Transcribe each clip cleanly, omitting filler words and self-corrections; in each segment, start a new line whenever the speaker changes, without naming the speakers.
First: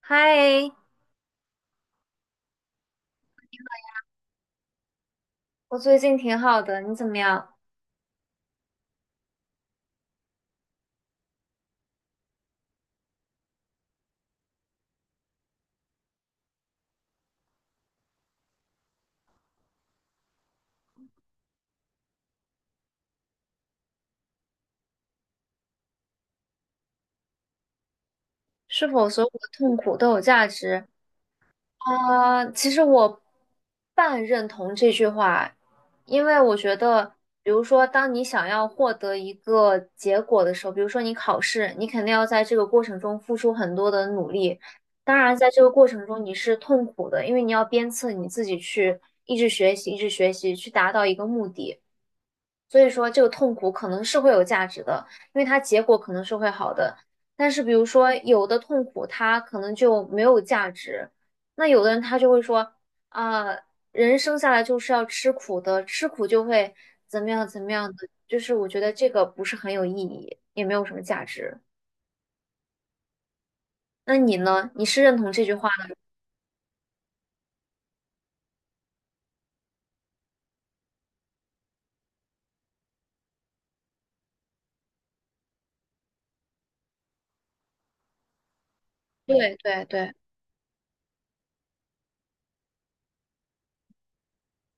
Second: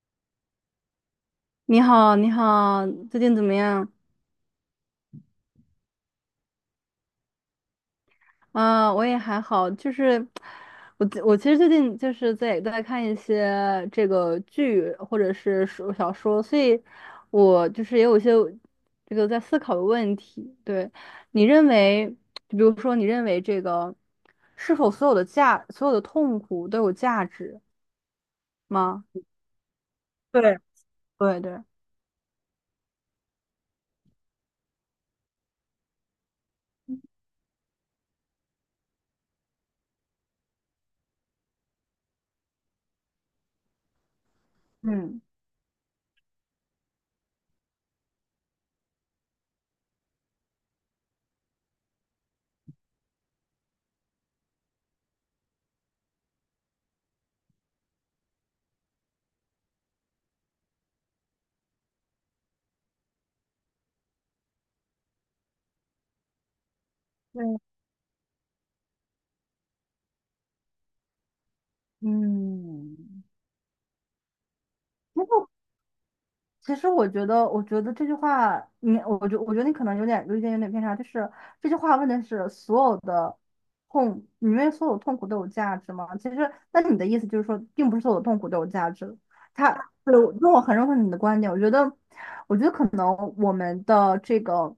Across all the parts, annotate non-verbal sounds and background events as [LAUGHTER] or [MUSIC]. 嗨，
你好，你好，最近怎么样？
我最近挺好的，你怎么样？
我也还好，就是我其实最近就是在看一些这个剧或者是说小说，所以我就是也有一些这个在思考的问题。对，你认为，就比如说，你认为这个是否所有的价，所有的痛苦都有价值
是
吗？
否所有的痛苦都有价
对
值？
对对，
其实我半认同这句话，因为我觉得，比如说，当你想要获得一个结果的时候，比如说你考试，你肯定要在这个过程中付出很多的努力。当
嗯。
然，在这个过程中你是痛苦的，因为你要鞭策你自己去一直学习，一直学习，去达到一个目的。所以说这个痛苦可能是会有价值的，因为它结果可能是会好的。但是比如说有的痛苦它可能就没有价值，那有的人他就会说啊，人生下来就是要吃苦的，吃苦就会怎么样
对，
怎么样的，就是我觉得这个不是很有意义，也没有什么价值。
嗯，
那你呢？你是认同这
那
句话的？
其实我觉得，我觉得这句话，你，我觉得你可能有点有一点有点偏差，就是这句话问的是所有的痛，你认为所有痛苦都有价值吗？其实，那你的意思就是说，并不是所有痛苦都有价值。
对
他，
对对
对，我，那我很认可你的观点，我觉得，我觉得可能我们的这个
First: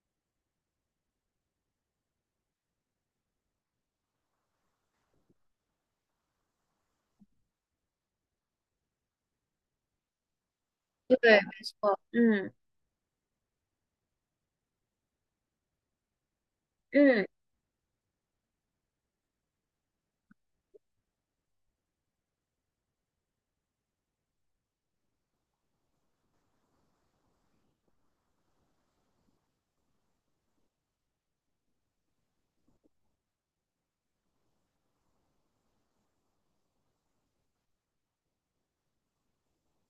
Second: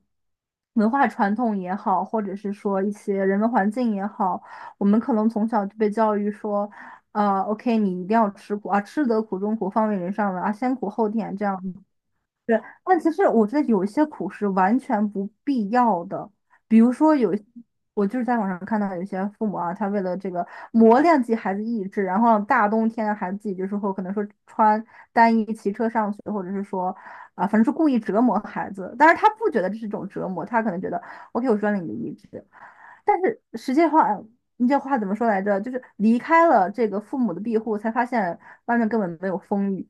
文化传统也好，或者是说一些人文环境也好，我们可能从小就被教育说。OK，你一定要吃苦啊，吃得苦中苦，方为人上人啊，先苦后甜
对，
这样。
嗯
对，但其实我觉得有一些苦是完全不必要的，比如说
嗯。
有一些我就是在网上看到有些父母啊，他为了这个磨练自己孩子意志，然后大冬天的孩子自己就是会可能说穿单衣骑车上学，或者是说反正是故意折磨孩子，但是他不觉得这是一种折磨，他可能觉得 OK，我锻炼你的意志，但是实际话，你这话怎么说来着？就是离开了这个父母的庇护，才发现外面根本没有风雨。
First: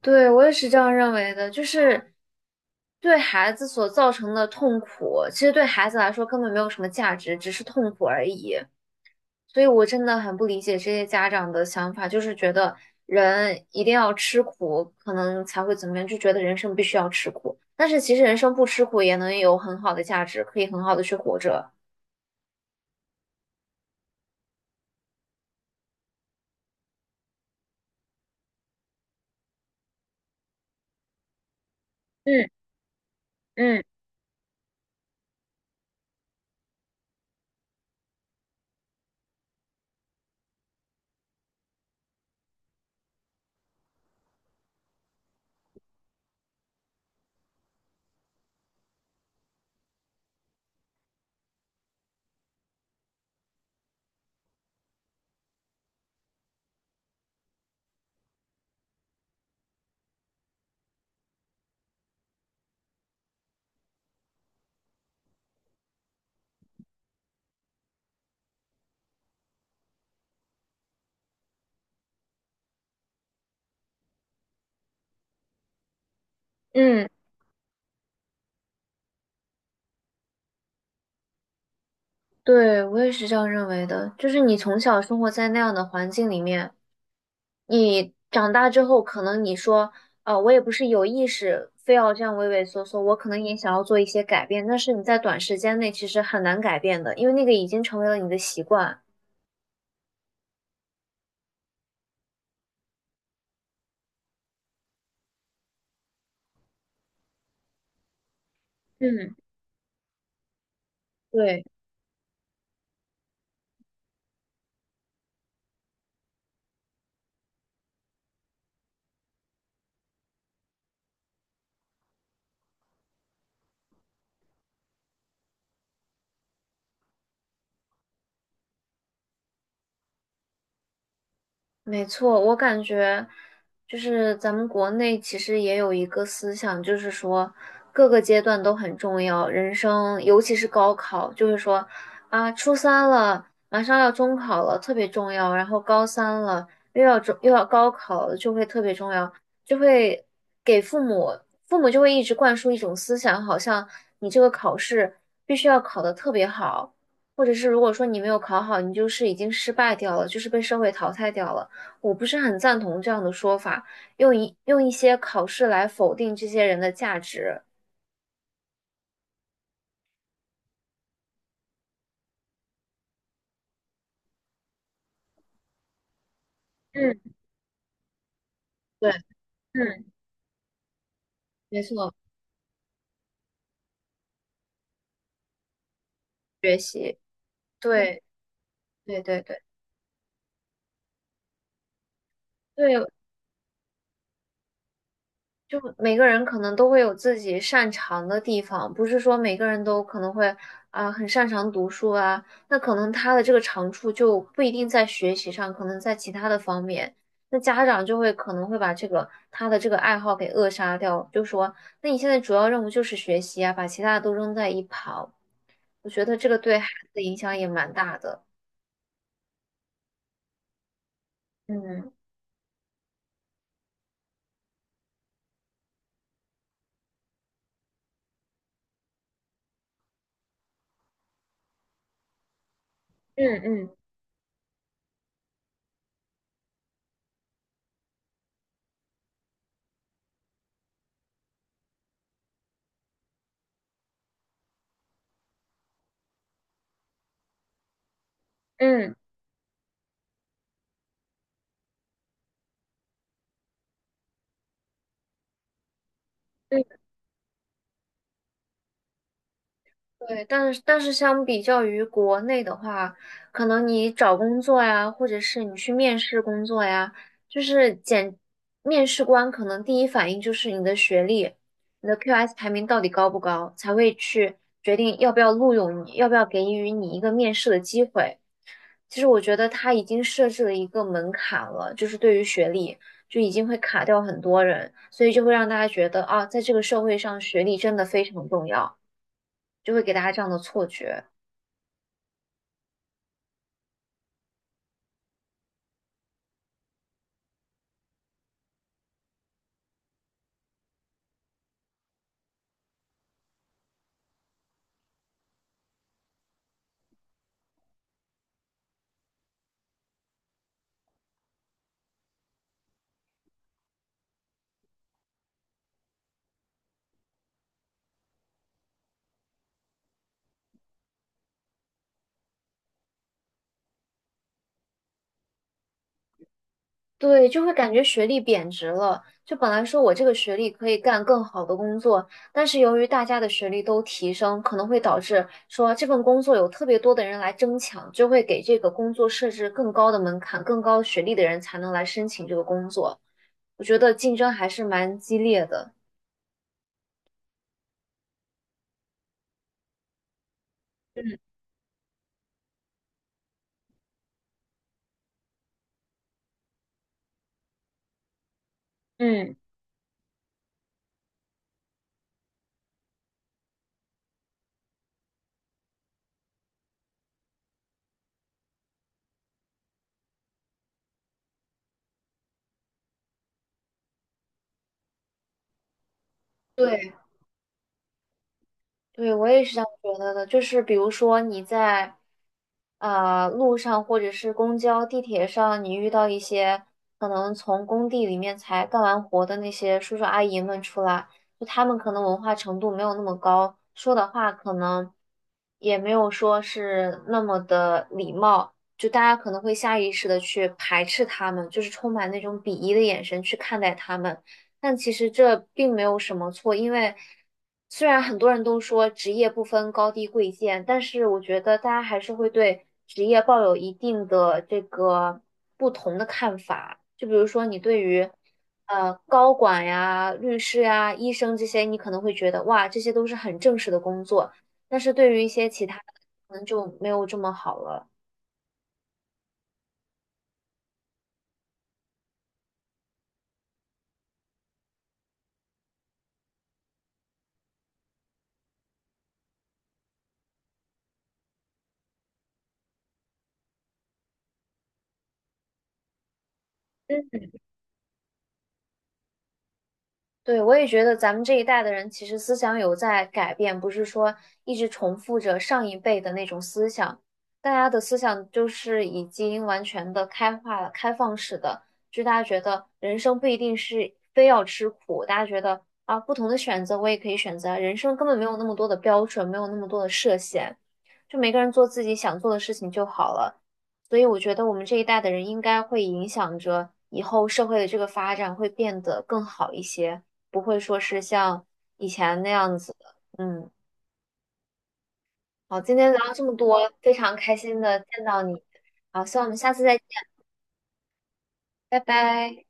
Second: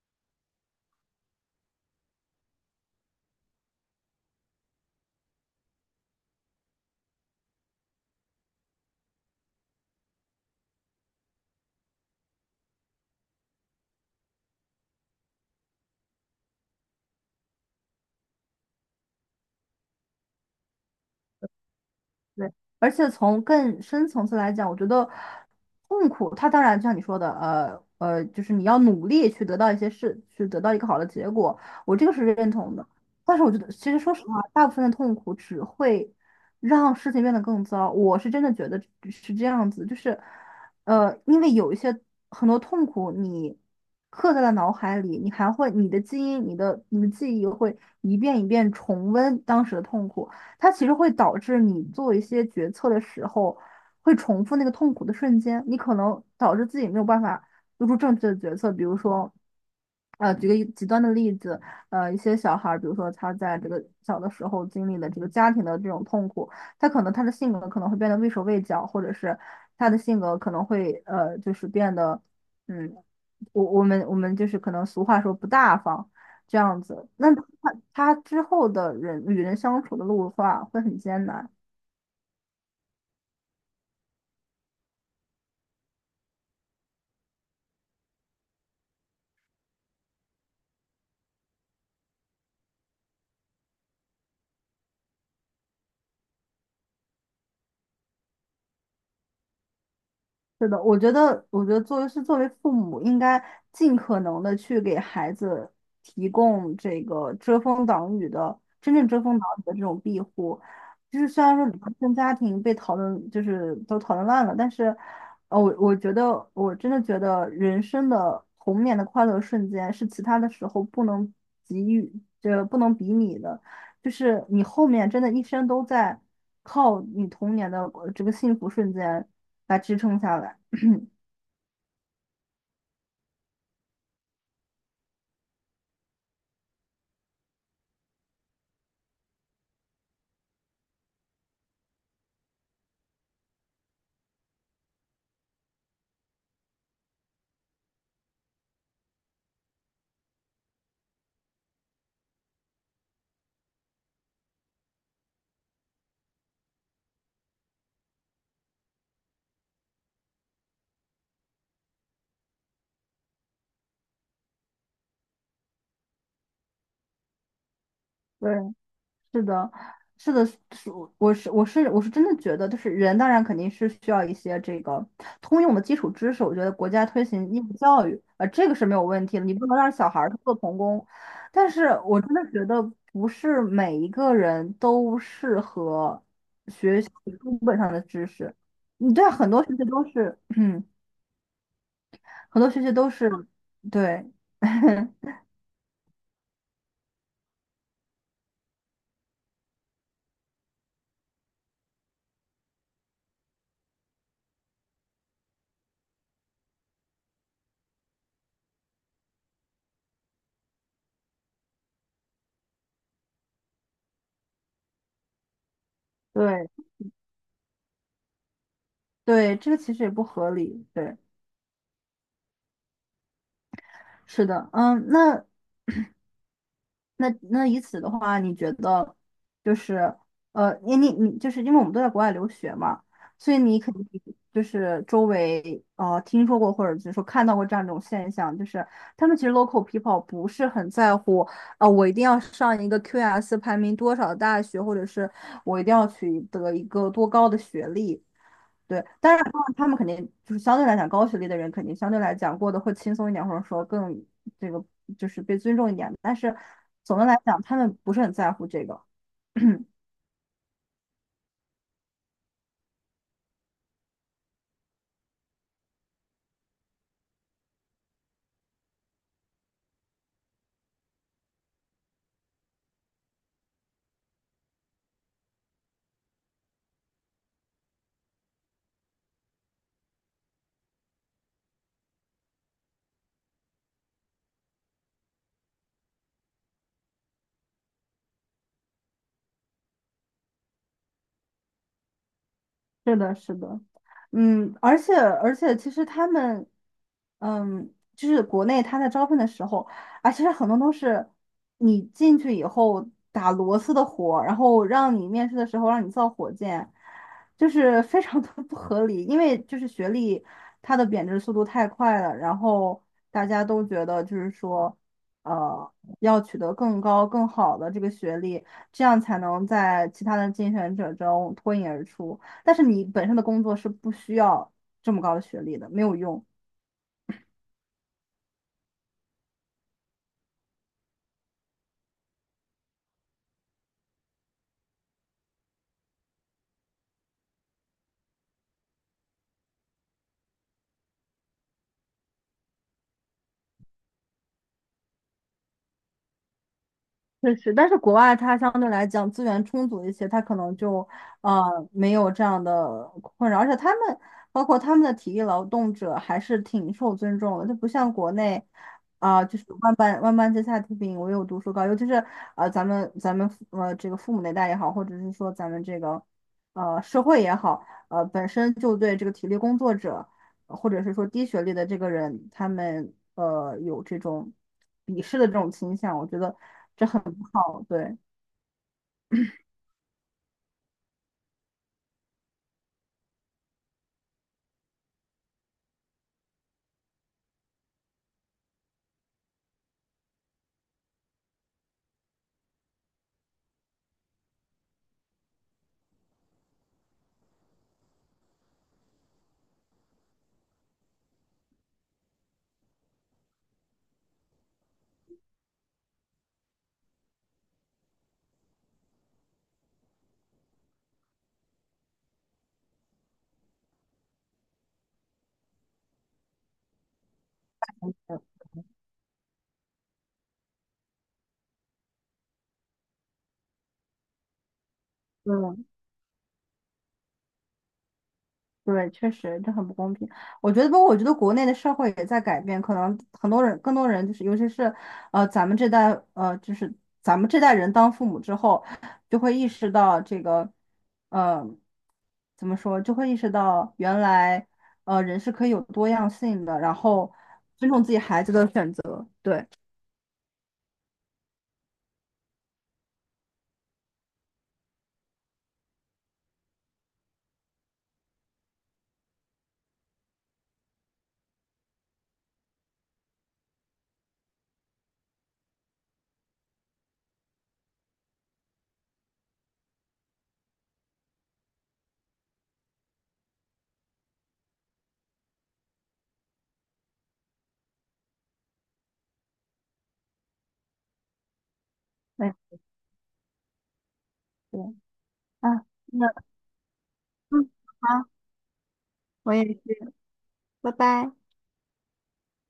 对，我也是这样认为的，就是对孩子所造成的痛苦，其实对孩子来说根本没有什么价值，只是痛苦而已。所以我真的很不理解这些家长的想法，就是觉得人一定要吃苦，可能才会怎么样，就觉得人生必须要吃苦。但是其实人生不吃苦也能有很好的价值，可以很好的去活着。
对，而且从更深层次来讲，我觉得痛苦，它当然就像你说的，就是你要努力去得到一些事，去得到一个好的结果，我这个是
嗯
认同的。但是我觉得，
嗯
其实说实话，大部分的痛苦只会让事情变得更糟。我是真的觉得是这样子，就是，因为有一些很多痛苦，你刻在了脑海里，你还会你的记忆会一遍一遍重温当时的痛苦。它其实会导致你做一些决策的时候，会重复那个痛苦的瞬间，你可能导致自己没有办法做出正确的决策。比如说，举个一极端的例子，一些小孩儿，比如说他在这个小的时候经历了这个家庭的这种痛苦，他可能他的性格可能会变得畏手畏脚，或者是他的性格可能会呃，就是变得，嗯，我们就是可能俗话说不大方。这样
嗯，
子。他之后的人与人相处的路的话，会很艰难。
对，我也是这样认为的，就是你从小生活在那样的环境里面。你长大之后，可能你说，我也不是有意识非要这样畏畏缩缩，我可能也想要做一些改变，但是你在短时间内其实很难改变的，因为那个已经成为了你的习惯。
是的，我觉得，作为父母，应该尽可能的去给孩子提供这个遮风挡雨的，真正遮
嗯。
风挡雨的这种庇护。就是虽然
对。
说离婚家庭被讨论，就是都讨论烂了，但是，我觉得，我真的觉得人生的童年的快乐瞬间是其他的时候不能给予，这不能比拟的。就是你后面真的一生都在靠你童年的这个幸福瞬间来支撑下来。
没错，我感觉就是咱们国内其实也有一个思想，就是说各个阶段都很重要，人生尤其是高考，就是说啊，初三了，马上要中考了，特别重要，然后高三了，又要中又要高考了，就会特别重要，就会给父母，父母就会一直灌输一种思想，好像你这个考试必须要考得特别好，或者是如果说你没有考好，你就是已经失败掉了，就是被社会淘汰掉了。我不是很赞同这样的说法，用一些考试来否定这些人的价值。
对，是的，是的，我是真的觉得，就是人当然肯定是需要一些这个通用的基础知识。我觉得国家
嗯
推行义务教育，这个是没有
对，
问题的，你不能让小
嗯，
孩儿去做童工。但
没
是
错，
我真的觉得不是每一个人都适合
学
学习
习，
书本上的
对，
知识。你
对
对啊
对
很
对
多学习都是，[CLEARS THROAT] 嗯，很多学习
对，
都是，对，[LAUGHS]
就每个人可能都会有自己擅长的地方，不是说每个人都可能会很擅长读书啊，那可能他的这个长处就不一定在学习上，可能在其他的方面，那家长就会可能会把这个他的这个爱好给扼杀掉，就说那你现在主要任务就是学习啊，把其他的都扔在一旁，我觉得这个
对
对孩子的影响也蛮大的。
对，这个其实也不合理。对，
嗯
是的，嗯，那。那以此的话，你觉得就是呃，你你你，就是因为我们都在国外留学嘛，所以
嗯
你
嗯
肯定就是周围听说过或者就是说看到过这样一种现象，就是他们其实 local people 不是很在乎我一定要上一个 QS 排名多少的大学，或者是我一定要取得一个多高的学历，对，
嗯嗯。
但是他们肯定就是相对来讲，高学历的人肯定相对来讲过得会轻松一点，或者说更这个就是被尊重一点。但是总的来讲，他们不是很在乎这个。[CLEARS THROAT]
对，但是相比较于国内的话，可能你找工作呀，或者是你去面试工作呀，就是简，面试官可能第一反应就是你的学历，你的 QS 排名到底高不高，才会去决定要不要录用你，要不要给予你一个面试的机会。其实我觉得他已经设置了一个门槛了，就是对于学历就已经会卡掉很多人，所以就会让大家觉得啊，在这个社会上学历真的非常重要，就会给大家这样的错觉。
是的，是的，嗯，而且，其实他们，嗯，就是国内他在招聘的时候，啊，其实很多都是你进去以后打螺丝的活，然后让你面试的时候让你造火箭，就是非常的 [LAUGHS] 不合理，因为就是学历它的贬值速度太快了，然后大家都觉得就是说，呃，要取得更高更好的这个学历，这样才能在其他的竞选者中脱颖而出。但是你本身的工作是不需要这么高的学历的，没有用。
对，就会感觉学历贬值了。就本来说我这个学历可以干更好的工作，但是由于大家的学历都提升，可能会导致说这份工作有特别多的人来争抢，就会给这个工作设置更高的门槛，更高学历的人才能来申请这个工作。我觉得竞争还是蛮激烈的。
确实，但是国外它相对来讲资源充足一些，它可能就
嗯。
呃没有这样的困扰，而且他们包括他们的体力劳动者还是挺受尊重的，就不像国内
嗯，
就是万般皆下品，唯有读书高，尤其是呃咱们咱们父呃这个父母那代也好，或者是说咱们这个社会也好，本身就对这个体力工作者或者是说低学历的这个人，他们有这种鄙视的这种倾向，我觉得。这。
对。
好，对，
对，我也是这样觉得的。就是比如说你在路上或者是公交、地铁上，你遇到一些可能从工地里面才干完活的那些叔叔阿姨们出来，就他们可能文化程度没有那么高，说的话可能也没有说是那么的礼貌，就大家可能会下意识的去排斥他们，就是充满那种鄙夷的眼神去看待他们。但其实这并没有什么错，因为虽然很多人都说职业不分高低贵贱，但是我觉得大家还是会对职业抱有一定的这个不同的看法。就比如说，你对
嗯，
于高管呀、律师呀、医生这些，你可能会觉得哇，这些都是很正式的工作，但是对于一些其
嗯
他的，可能就没有这么好了。
对，确实这很不公平。我觉得，不过我觉得国内的社会也在改变，可能很多人，更多人就是，尤其是咱们这代，就是咱们这代人当父母之后，就会意识到这个，呃，怎么说，就会意识到原来，人是可以有多样性的，然后尊重自己孩子的选择。对，
对，我也觉得咱们这一代的人其实思想有在改变，不是说一直重复着上一辈的那种思想。大家的思想就是已经完全的开化了、开放式的，就大家觉得人生不一定是非要吃苦，大家觉得啊，不同的选择我也可以选择啊，人生根本没有那么多的标准，没有那么多的设限，就每个人做自己想做的事情就好了。所以我觉得我们这一代的人应该会影响着以后社会的这个发展，会变得更好一些。不会说是像以前那
对，
样子的。嗯，
对，
好，
啊，
今天聊
那
了这么多，非常开
嗯，
心的见
好，
到你。好，希望我
我
们
也
下次再见，
是，拜拜。
拜拜。